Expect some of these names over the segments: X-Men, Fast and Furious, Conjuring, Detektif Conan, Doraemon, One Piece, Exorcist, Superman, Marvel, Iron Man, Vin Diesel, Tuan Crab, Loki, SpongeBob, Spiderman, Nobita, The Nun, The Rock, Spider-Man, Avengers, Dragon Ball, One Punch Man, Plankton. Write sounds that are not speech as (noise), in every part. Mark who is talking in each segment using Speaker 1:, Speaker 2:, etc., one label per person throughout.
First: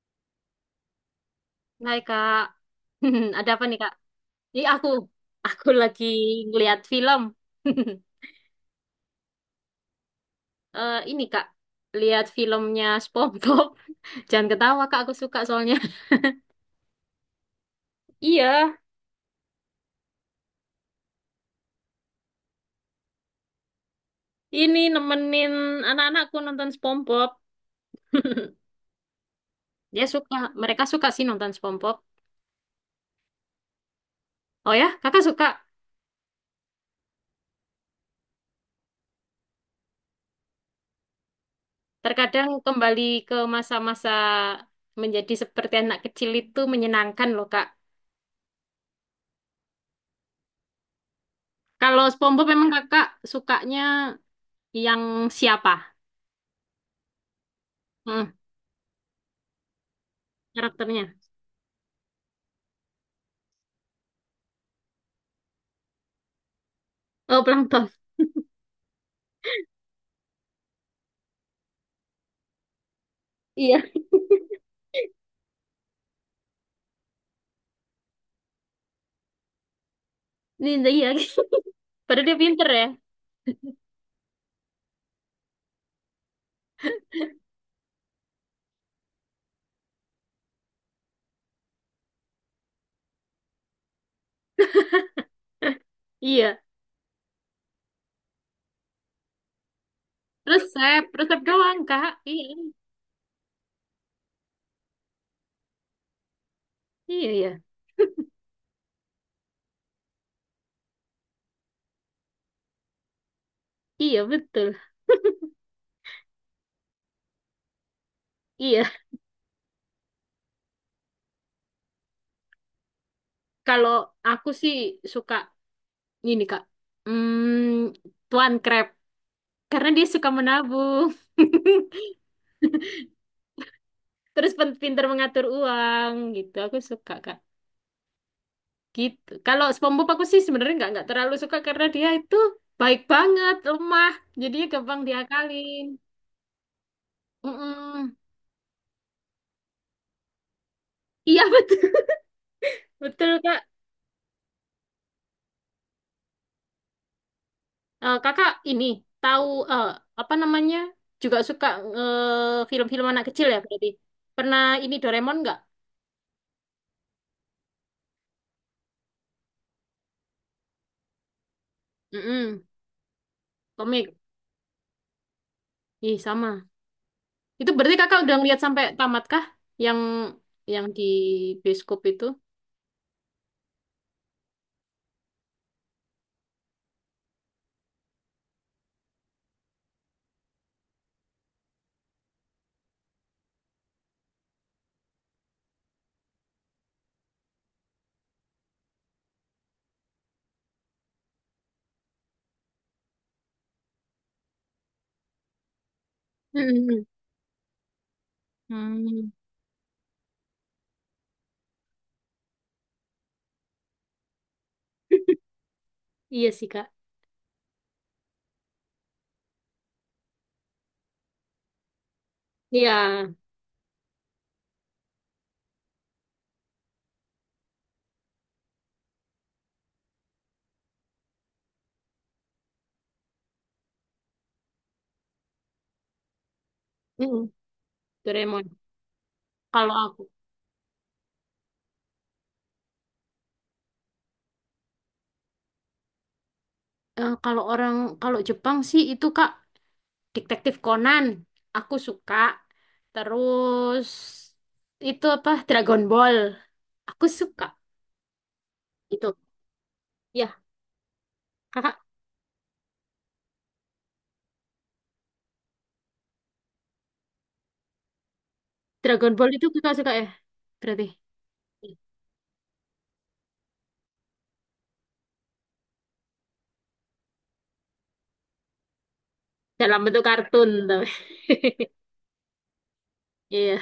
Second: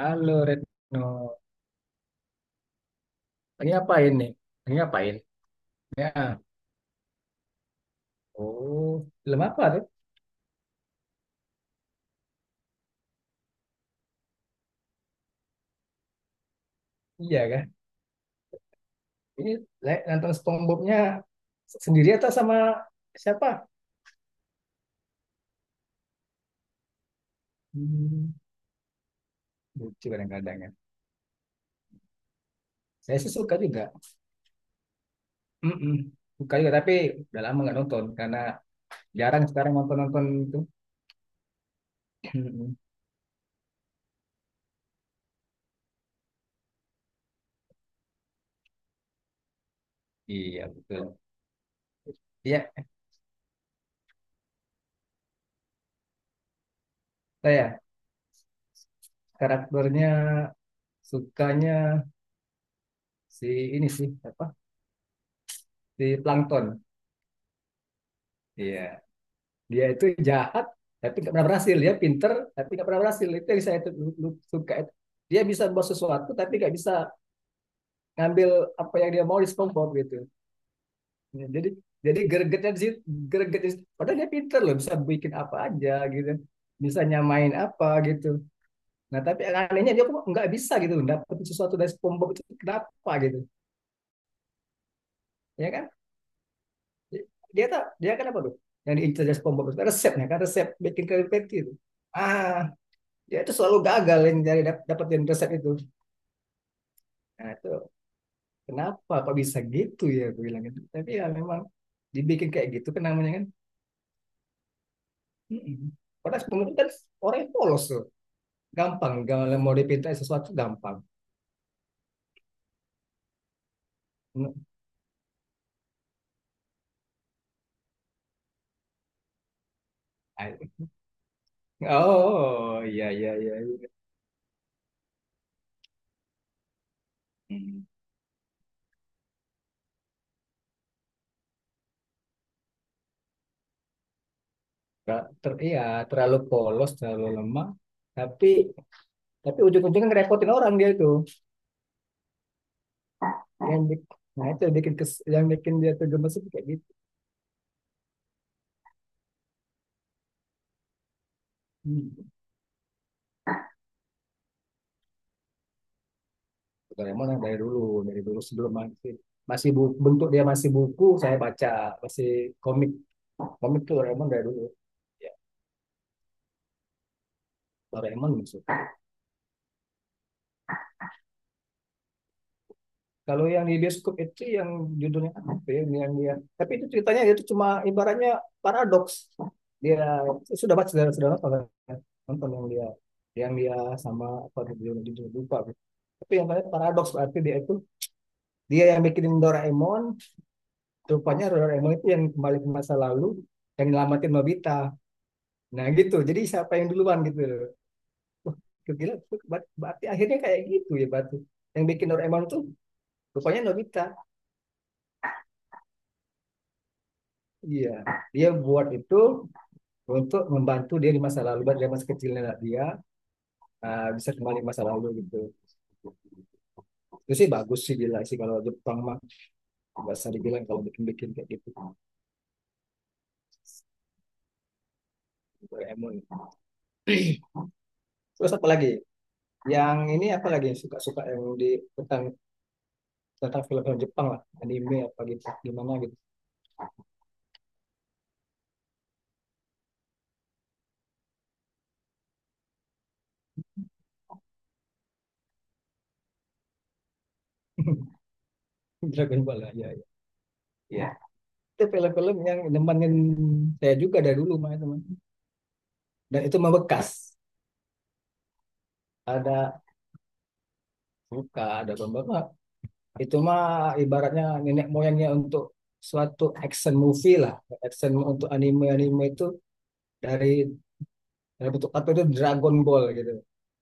Speaker 1: Halo Retno,
Speaker 2: Hai Kak, (laughs) ada apa
Speaker 1: lagi
Speaker 2: nih Kak?
Speaker 1: ngapain nih?
Speaker 2: Ini
Speaker 1: Lagi
Speaker 2: aku,
Speaker 1: ngapain?
Speaker 2: aku lagi
Speaker 1: Ya,
Speaker 2: ngeliat film. (laughs)
Speaker 1: oh, film apa tuh?
Speaker 2: Eh ini Kak, lihat filmnya SpongeBob. (laughs) Jangan ketawa Kak, aku suka soalnya. (laughs)
Speaker 1: Iya kan?
Speaker 2: Iya,
Speaker 1: Ini nonton SpongeBob-nya sendiri atau sama siapa?
Speaker 2: ini nemenin anak-anakku nonton SpongeBob.
Speaker 1: Hmm,
Speaker 2: (laughs) Dia
Speaker 1: lucu
Speaker 2: suka,
Speaker 1: kadang-kadang ya.
Speaker 2: mereka suka sih nonton SpongeBob.
Speaker 1: Saya sih suka juga.
Speaker 2: Oh ya, Kakak suka.
Speaker 1: Mm-mm. Suka juga, tapi udah lama nggak nonton karena jarang sekarang nonton-nonton itu.
Speaker 2: Terkadang
Speaker 1: Mm-mm.
Speaker 2: kembali ke masa-masa menjadi seperti anak kecil itu menyenangkan loh Kak.
Speaker 1: Iya, betul.
Speaker 2: Kalau SpongeBob
Speaker 1: Iya,
Speaker 2: memang Kakak sukanya yang siapa?
Speaker 1: saya
Speaker 2: Hmm.
Speaker 1: karakternya
Speaker 2: Karakternya.
Speaker 1: sukanya si ini sih, apa? Si Plankton.
Speaker 2: Oh, Plankton.
Speaker 1: Iya. Dia itu jahat tapi nggak pernah berhasil. Dia pinter tapi nggak pernah berhasil. Itu yang saya
Speaker 2: Iya,
Speaker 1: suka. Dia bisa buat sesuatu tapi nggak bisa ngambil apa yang dia mau di SpongeBob gitu.
Speaker 2: Ninja iya.
Speaker 1: Ya, Jadi
Speaker 2: (laughs)
Speaker 1: jadi
Speaker 2: Padahal dia pinter
Speaker 1: gregetnya di
Speaker 2: ya.
Speaker 1: situ,
Speaker 2: (laughs)
Speaker 1: gregetnya di situ. Padahal dia pinter loh, bisa bikin apa aja gitu. Bisa nyamain apa gitu. Nah, tapi anehnya dia kok nggak bisa gitu dapat sesuatu dari SpongeBob itu kenapa gitu. Ya kan?
Speaker 2: Iya.
Speaker 1: Dia tak dia kan apa tuh? Yang diincar dari SpongeBob itu kan resepnya kan resep bikin
Speaker 2: Resep, resep
Speaker 1: kripik gitu.
Speaker 2: doang, Kak. Iya.
Speaker 1: Ah, dia itu selalu gagal yang nyari dapetin resep itu,
Speaker 2: Iya,
Speaker 1: nah
Speaker 2: iya.
Speaker 1: itu kenapa kok bisa gitu, ya gue bilang gitu, tapi ya memang dibikin kayak gitu kan, namanya kan.
Speaker 2: Iya, betul.
Speaker 1: Mm-mm. Padahal sebelumnya kan orang yang polos tuh
Speaker 2: Iya.
Speaker 1: gampang, kalau mau dipintain sesuatu gampang.
Speaker 2: Kalau aku sih suka ini, Kak. Hmm, Tuan Crab. Karena dia suka menabung. (laughs)
Speaker 1: Oh, iya iya iya.
Speaker 2: Terus pinter mengatur uang gitu. Aku suka, Kak.
Speaker 1: Hmm.
Speaker 2: Gitu. Kalau SpongeBob aku sih sebenarnya nggak terlalu suka karena dia itu baik banget, lemah. Jadi gampang
Speaker 1: Iya,
Speaker 2: diakalin.
Speaker 1: terlalu polos terlalu lemah,
Speaker 2: Mm-mm.
Speaker 1: tapi tapi ujung-ujungnya ngerepotin orang dia itu.
Speaker 2: Iya, (laughs) betul. Betul, Kak.
Speaker 1: yang bi- nah, itu yang bikin kes, yang bikin dia tuh gemes itu kayak gitu.
Speaker 2: Eh, kakak ini tahu eh, apa namanya? Juga suka
Speaker 1: Hmm.
Speaker 2: eh, film-film anak kecil ya berarti. Pernah ini Doraemon nggak?
Speaker 1: Doraemon yang dari dulu sebelum masih masih bu- bentuk dia masih buku, saya baca masih
Speaker 2: Mm-mm,
Speaker 1: komik. Komik tuh
Speaker 2: komik.
Speaker 1: Doraemon dari dulu. Ya,
Speaker 2: Ih, sama. Itu berarti kakak
Speaker 1: Doraemon
Speaker 2: udah ngeliat
Speaker 1: masuk.
Speaker 2: sampai tamat kah? Yang yang di bioskop itu?
Speaker 1: Kalau yang di bioskop itu yang judulnya apa ya? Yang dia, tapi itu ceritanya itu cuma ibaratnya paradoks. Dia sudah baca, sudah nonton kan? Nonton yang dia, yang dia sama apa judulnya judulnya lupa. Tapi yang paling paradoks berarti dia itu, dia yang bikinin Doraemon, rupanya Doraemon itu yang kembali ke masa lalu yang nyelamatin Nobita. Nah gitu, jadi siapa yang
Speaker 2: Mm-mm.
Speaker 1: duluan gitu. Wah, gue kira
Speaker 2: Hmm.
Speaker 1: tuh akhirnya kayak gitu ya Batu. Yang bikin Doraemon tuh rupanya Nobita.
Speaker 2: Iya sih, Kak.
Speaker 1: Iya, dia buat itu untuk membantu dia di masa lalu, dari masa kecilnya dia,
Speaker 2: Iya.
Speaker 1: bisa kembali ke masa lalu gitu. Itu sih bagus sih, gila sih kalau Jepang mah, nggak usah dibilang kalau bikin-bikin kayak gitu. Doraemon.
Speaker 2: Mm-mm,
Speaker 1: Terus
Speaker 2: Doraemon.
Speaker 1: apa lagi?
Speaker 2: Kalau
Speaker 1: Yang
Speaker 2: aku,
Speaker 1: ini apa lagi yang suka-suka, yang di tentang tentang film-film Jepang lah, anime apa gitu, gimana gitu.
Speaker 2: eh, kalau Jepang sih itu Kak Detektif Conan, aku suka. Terus itu apa? Dragon Ball, aku suka.
Speaker 1: (laughs)
Speaker 2: Itu.
Speaker 1: Dragon Ball lah, ya, ya.
Speaker 2: Ya,
Speaker 1: Ya, itu
Speaker 2: kakak
Speaker 1: film-film yang nemenin saya juga dari dulu mah, teman, dan itu mah bekas,
Speaker 2: Dragon Ball itu
Speaker 1: ada
Speaker 2: kakak suka ya? Berarti
Speaker 1: luka ada pembawa, itu mah ibaratnya nenek moyangnya untuk suatu action movie lah, action untuk anime anime itu,
Speaker 2: dalam bentuk
Speaker 1: dari,
Speaker 2: kartun tapi. (laughs)
Speaker 1: dari bentuk apa itu, Dragon Ball gitu.
Speaker 2: Iya.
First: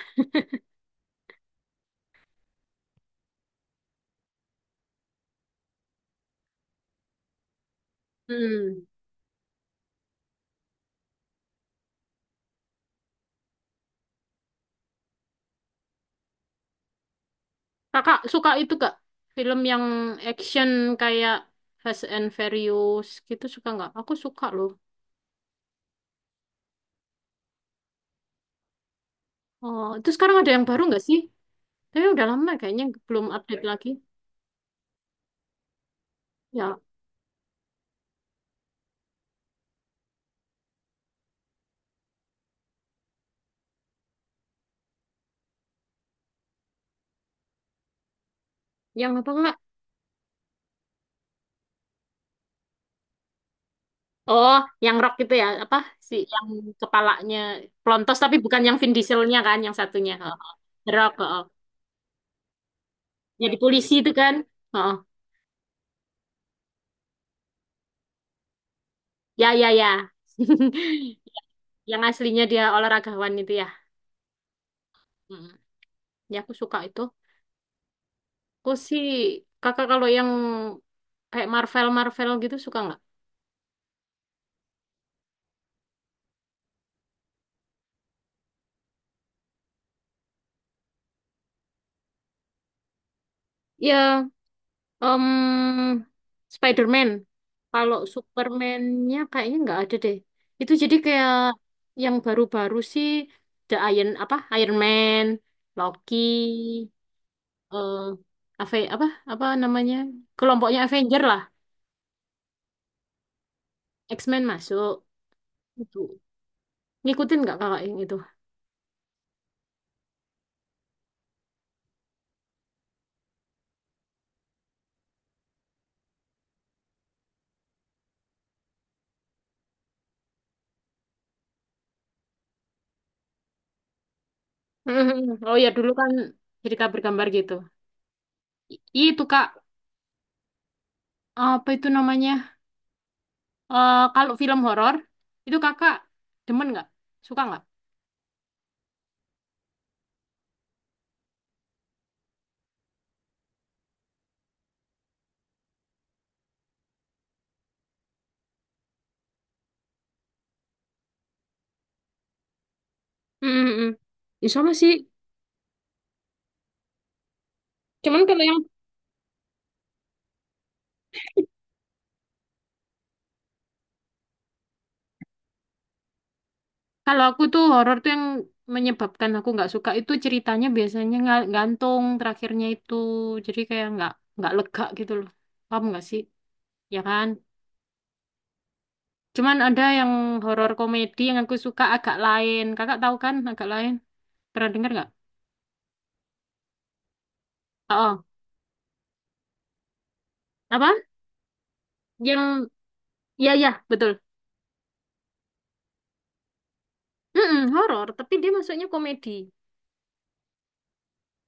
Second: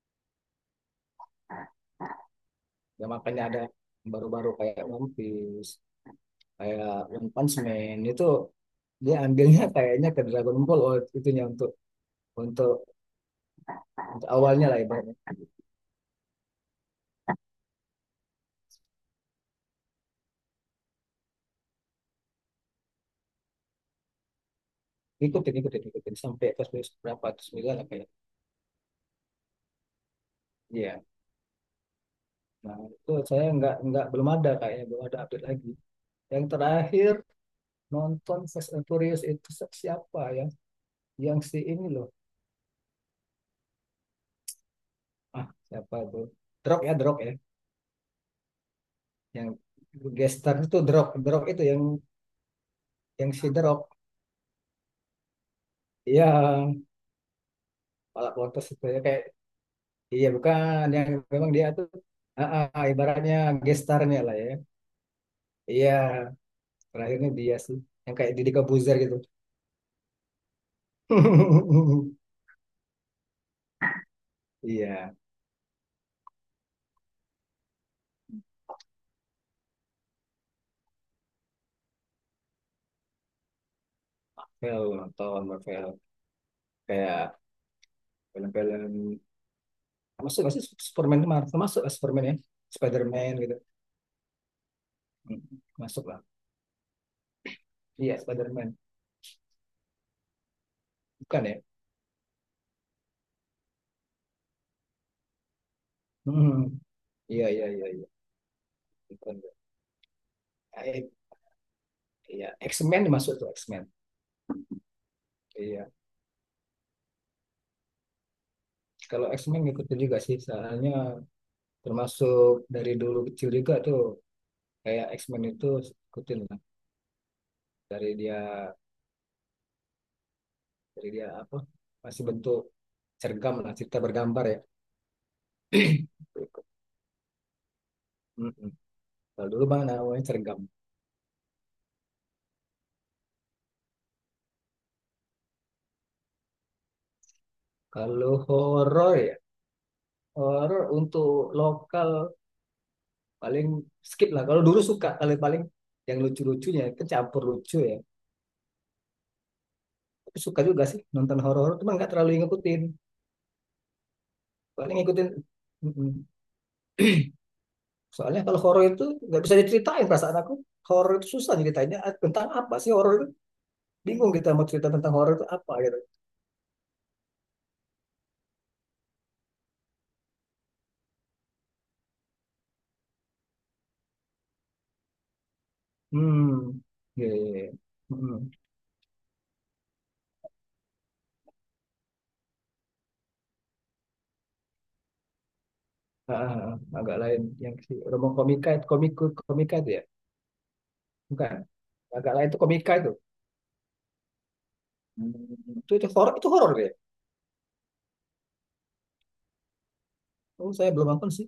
Speaker 1: Ya, makanya ada baru-baru kayak One Piece, kayak One Punch Man itu,
Speaker 2: Hmm.
Speaker 1: dia ambilnya kayaknya ke Dragon Ball. Oh, itunya untuk untuk, untuk awalnya lah ibaratnya.
Speaker 2: Kakak suka itu gak? Film yang action kayak Fast and Furious gitu suka nggak? Aku suka loh.
Speaker 1: Ikutin ikutin ikutin sampai ke berapa, sembilan apa ya.
Speaker 2: Oh, itu sekarang ada yang baru nggak
Speaker 1: Iya,
Speaker 2: sih? Tapi udah lama
Speaker 1: nah,
Speaker 2: kayaknya
Speaker 1: itu
Speaker 2: belum
Speaker 1: saya
Speaker 2: update
Speaker 1: nggak
Speaker 2: lagi.
Speaker 1: nggak belum ada, kayaknya belum ada update lagi. Yang
Speaker 2: Ya,
Speaker 1: terakhir nonton Fast and Furious itu siapa ya? Yang si ini loh. Ah, siapa tuh? Drop ya, Drop ya.
Speaker 2: yang apa
Speaker 1: Yang
Speaker 2: kak?
Speaker 1: gestar itu Drop, Drop itu yang si Drop,
Speaker 2: Oh, yang rock itu ya, apa sih yang
Speaker 1: yang
Speaker 2: kepalanya pelontos
Speaker 1: pala
Speaker 2: tapi bukan
Speaker 1: potos
Speaker 2: yang
Speaker 1: itu
Speaker 2: Vin
Speaker 1: ya, kayak,
Speaker 2: Dieselnya kan, yang satunya.
Speaker 1: iya
Speaker 2: Oh, oh.
Speaker 1: bukan
Speaker 2: The
Speaker 1: yang,
Speaker 2: Rock, oh, oh.
Speaker 1: memang dia tuh, ah, ah, ah, ibaratnya
Speaker 2: Jadi polisi itu
Speaker 1: gestarnya
Speaker 2: kan.
Speaker 1: lah ya.
Speaker 2: Oh, oh.
Speaker 1: Iya, terakhirnya dia sih yang kayak Didi Kebuzer gitu.
Speaker 2: Ya ya ya. (laughs) Yang
Speaker 1: (laughs)
Speaker 2: aslinya dia olahragawan itu ya.
Speaker 1: Iya,
Speaker 2: Mm. Ya aku suka itu. Aku sih kakak kalau yang kayak Marvel Marvel gitu suka nggak?
Speaker 1: film, nonton film kayak film-film masuk, masih Superman itu, Marvel masuk lah, Superman ya, Spiderman gitu.
Speaker 2: Ya
Speaker 1: Hmm,
Speaker 2: Em,
Speaker 1: masuk lah,
Speaker 2: Spider-Man. Kalau
Speaker 1: iya, Spiderman,
Speaker 2: Superman-nya kayaknya nggak ada deh. Itu jadi kayak
Speaker 1: bukan ya.
Speaker 2: yang baru-baru sih The Iron apa Iron Man, Loki,
Speaker 1: Hmm, iya iya iya
Speaker 2: eh
Speaker 1: iya,
Speaker 2: Apa
Speaker 1: bukan.
Speaker 2: apa namanya kelompoknya
Speaker 1: Ah, eh,
Speaker 2: Avenger lah,
Speaker 1: iya, X-Men masuk tuh, X-Men,
Speaker 2: X-Men masuk
Speaker 1: iya.
Speaker 2: itu. Ngikutin nggak kakak yang itu?
Speaker 1: Kalau X-Men ngikutin juga sih, soalnya termasuk dari dulu kecil juga tuh kayak X-Men itu, ikutin lah dari dia, apa masih bentuk cergam lah, cerita bergambar ya.
Speaker 2: (laughs) Oh ya dulu kan jadi gambar-gambar gitu.
Speaker 1: Mm-mm.
Speaker 2: I- itu kak
Speaker 1: Kalau dulu bang namanya cergam.
Speaker 2: apa itu namanya? Eh, kalau film horor itu kakak demen nggak? Suka nggak?
Speaker 1: Kalau horor ya, horor untuk lokal paling skip lah. Kalau dulu suka, kalau paling yang lucu-lucunya kecampur lucu ya. Tapi suka juga sih nonton horor, cuma nggak terlalu ngikutin.
Speaker 2: Mm, mm, mm. Ya, sama
Speaker 1: Paling
Speaker 2: sih.
Speaker 1: ngikutin mm-mm.
Speaker 2: Cuman
Speaker 1: Soalnya kalau horor itu nggak bisa diceritain perasaan aku. Horor itu susah ceritanya. Ah, tentang apa sih horor itu? Bingung kita mau cerita tentang horor itu apa gitu.
Speaker 2: kalau aku tuh horor tuh yang menyebabkan aku nggak suka itu ceritanya biasanya nggak gantung terakhirnya itu. Jadi kayak nggak lega gitu loh. Paham nggak sih?
Speaker 1: Hmm.
Speaker 2: Ya
Speaker 1: Iya,
Speaker 2: kan?
Speaker 1: iya, iya. Mm-mm.
Speaker 2: Cuman ada yang horor komedi yang aku suka agak lain. Kakak tahu kan agak lain? Pernah dengar nggak?
Speaker 1: Ah, ah, ah. Agak lain yang si
Speaker 2: Oh, oh.
Speaker 1: Romo komika itu, komik komika itu ya.
Speaker 2: Apa?
Speaker 1: Bukan. Agak lain itu
Speaker 2: Yang
Speaker 1: komika itu.
Speaker 2: ya ya betul.
Speaker 1: Hmm. Itu horor, itu horor ya.
Speaker 2: Mm horor, tapi dia masuknya komedi.
Speaker 1: Oh, saya belum nonton sih.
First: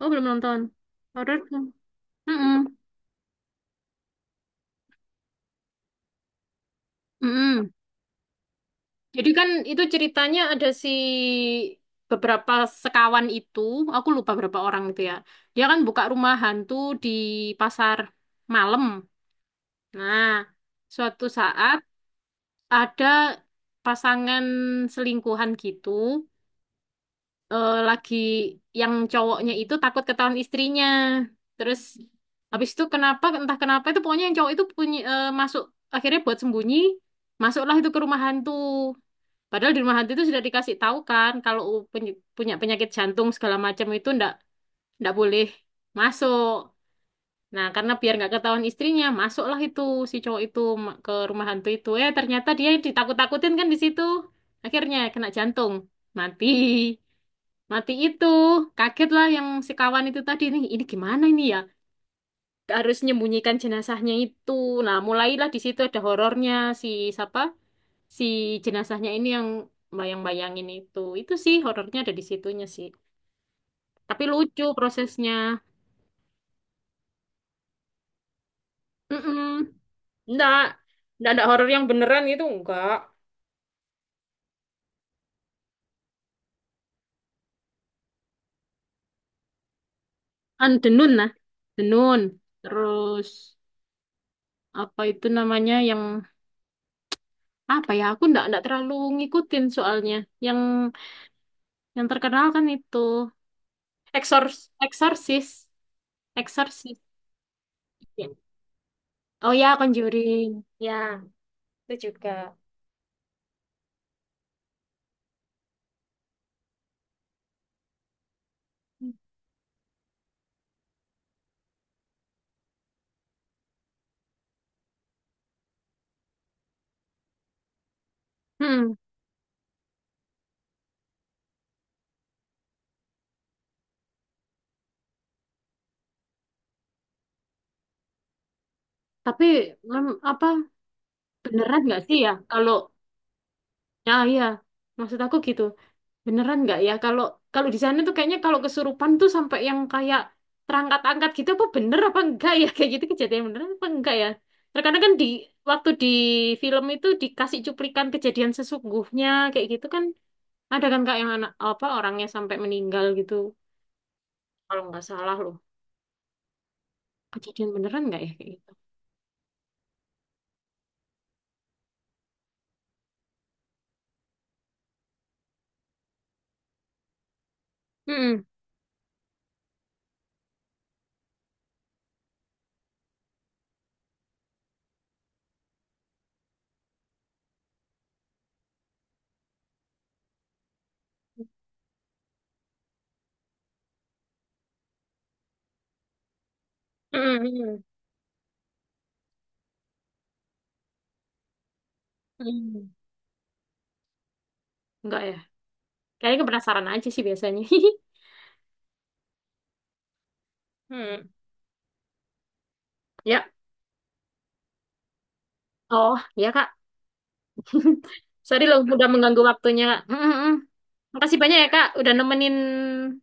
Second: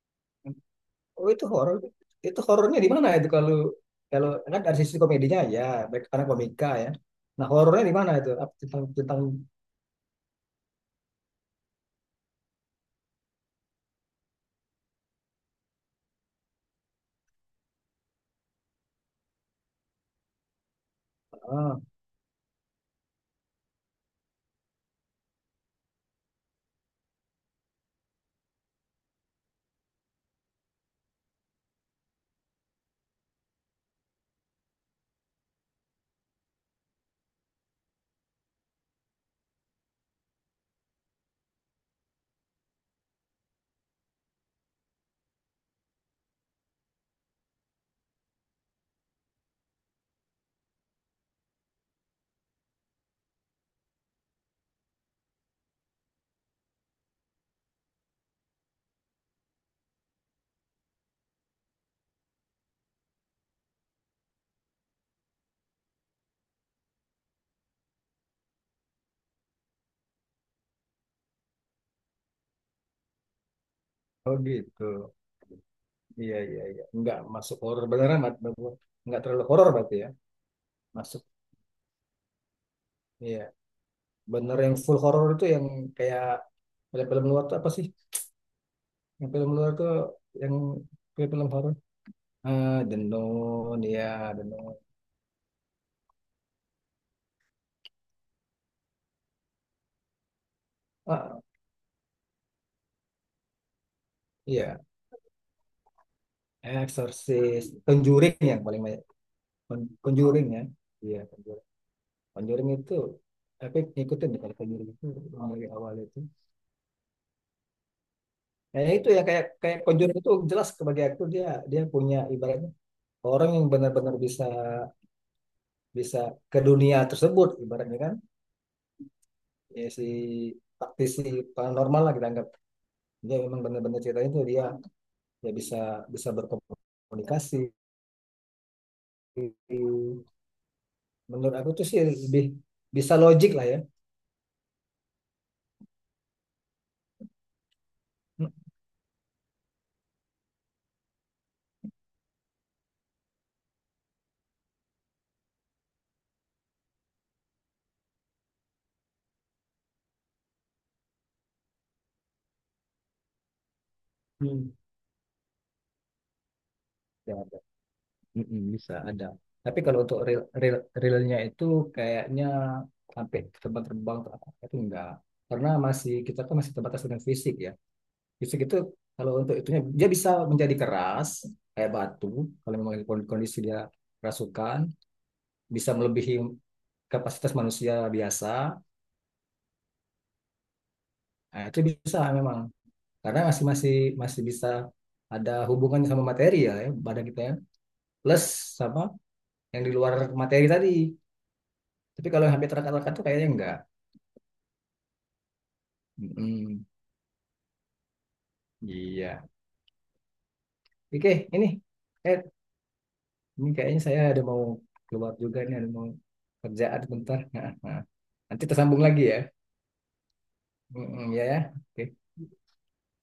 Speaker 2: Oh belum nonton.
Speaker 1: Oh,
Speaker 2: Horor.
Speaker 1: itu horor. Itu
Speaker 2: Mm-mm.
Speaker 1: horornya di mana itu? Kalau kalau kan dari sisi komedinya ya, baik karena komika ya. Nah,
Speaker 2: Mm-mm.
Speaker 1: horornya di mana itu? Apa Tentang tentang
Speaker 2: Jadi kan itu ceritanya ada si beberapa sekawan itu, aku lupa berapa orang itu ya. Dia kan buka rumah hantu di pasar malam. Nah, suatu saat
Speaker 1: ah,
Speaker 2: ada pasangan selingkuhan gitu, eh, lagi yang cowoknya itu takut ketahuan istrinya. Terus habis itu kenapa entah kenapa itu pokoknya yang cowok itu punya eh, masuk akhirnya buat sembunyi, masuklah itu ke rumah hantu. Padahal di rumah hati itu sudah dikasih tahu kan kalau punya penyakit jantung segala macam itu ndak ndak boleh masuk. Nah, karena biar nggak ketahuan istrinya, masuklah itu si cowok itu ke rumah hantu itu. Eh, ternyata dia ditakut-takutin kan di situ. Akhirnya kena jantung, mati. Mati itu. Kagetlah yang si kawan itu tadi nih, ini gimana ini ya? Harus menyembunyikan jenazahnya itu. Nah, mulailah di situ ada horornya si siapa? Si jenazahnya ini yang bayang-bayangin itu sih horornya ada di situnya sih tapi
Speaker 1: oh
Speaker 2: lucu
Speaker 1: gitu.
Speaker 2: prosesnya.
Speaker 1: Iya, iya, iya. Enggak masuk horor beneran, Mat, enggak terlalu
Speaker 2: Mm-mm.
Speaker 1: horor berarti ya.
Speaker 2: Enggak,
Speaker 1: Masuk.
Speaker 2: enggak ada horor yang beneran itu enggak.
Speaker 1: Iya, bener yang full horor itu yang kayak film-film luar tuh apa sih? Yang film luar tuh yang
Speaker 2: Kan Denun nah
Speaker 1: film-film horor.
Speaker 2: Denun
Speaker 1: Ah, The
Speaker 2: terus
Speaker 1: Nun, ya, The Nun.
Speaker 2: apa itu namanya yang apa ya aku ndak ndak terlalu ngikutin soalnya yang
Speaker 1: Ah,
Speaker 2: yang terkenal kan itu Exorcist
Speaker 1: iya,
Speaker 2: Exorcist Exorcist
Speaker 1: Exorcist,
Speaker 2: Iya.
Speaker 1: Conjuring yang paling
Speaker 2: Oh ya
Speaker 1: Conjuring
Speaker 2: Conjuring
Speaker 1: ya.
Speaker 2: ya,
Speaker 1: Iya, Conjuring.
Speaker 2: itu juga.
Speaker 1: Conjuring itu, tapi ngikutin ya kalau Conjuring itu dari awal itu. Kayaknya itu ya, kayak kayak Conjuring itu jelas, sebagai aktor dia dia punya ibaratnya orang yang benar-benar bisa, bisa ke dunia tersebut ibaratnya kan.
Speaker 2: Hmm,
Speaker 1: Ya, si praktisi paranormal lah kita anggap. Dia memang benar-benar ceritanya itu dia, dia bisa bisa berkomunikasi.
Speaker 2: tapi apa
Speaker 1: Menurut aku
Speaker 2: beneran
Speaker 1: tuh sih
Speaker 2: nggak sih ya
Speaker 1: lebih
Speaker 2: kalau
Speaker 1: bisa logik lah ya.
Speaker 2: ya iya maksud aku gitu beneran nggak ya kalau kalau di sana tuh kayaknya kalau kesurupan tuh sampai yang kayak terangkat-angkat gitu apa bener apa enggak ya (laughs) kayak gitu kejadian beneran apa enggak ya terkadang kan di waktu di film itu dikasih cuplikan kejadian sesungguhnya kayak gitu kan ada kan kak yang anak apa orangnya sampai meninggal gitu
Speaker 1: Hmm.
Speaker 2: kalau nggak salah loh
Speaker 1: Ya,
Speaker 2: kejadian beneran nggak ya kayak
Speaker 1: mm-mm,
Speaker 2: gitu.
Speaker 1: bisa ada. Tapi kalau untuk real real realnya itu kayaknya sampai terbang-terbang atau apa itu enggak. Karena masih kita kan masih terbatas dengan fisik ya.
Speaker 2: Mm-mm.
Speaker 1: Fisik itu, kalau untuk itunya dia bisa menjadi keras kayak batu kalau memang kondisi dia kerasukan, bisa melebihi kapasitas manusia biasa. Nah, itu bisa memang, karena masih, masih bisa ada hubungannya sama materi ya, ya badan kita ya.
Speaker 2: Mm-mm.
Speaker 1: Plus sama yang di luar materi tadi. Tapi kalau yang hampir
Speaker 2: Mm-mm.
Speaker 1: terangkat-terangkat itu kayaknya enggak.
Speaker 2: Enggak ya kayaknya
Speaker 1: Mm-mm.
Speaker 2: penasaran aja sih biasanya. (laughs)
Speaker 1: Iya.
Speaker 2: Hmm.
Speaker 1: Oke, ini. Eh,
Speaker 2: Ya,
Speaker 1: ini kayaknya saya ada mau keluar juga nih, ada mau
Speaker 2: Oh, ya Kak.
Speaker 1: kerjaan bentar. Nah, nah.
Speaker 2: (laughs) Sorry
Speaker 1: Nanti
Speaker 2: loh,
Speaker 1: tersambung
Speaker 2: udah
Speaker 1: lagi ya.
Speaker 2: mengganggu waktunya, Kak. Mm, mm, mm.
Speaker 1: Mm-mm,
Speaker 2: Makasih
Speaker 1: ya
Speaker 2: banyak
Speaker 1: ya.
Speaker 2: ya, Kak,
Speaker 1: Oke.
Speaker 2: udah nemenin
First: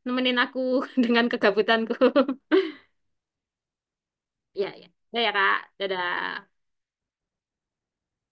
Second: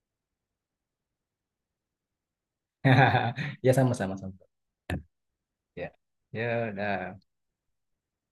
Speaker 2: nemenin aku (laughs) dengan kegabutanku. (laughs)
Speaker 1: (laughs) Ya sama-sama sama.
Speaker 2: Ya, ya. Ya, ya, Kak.
Speaker 1: Ya.
Speaker 2: Dadah.
Speaker 1: Ya udah.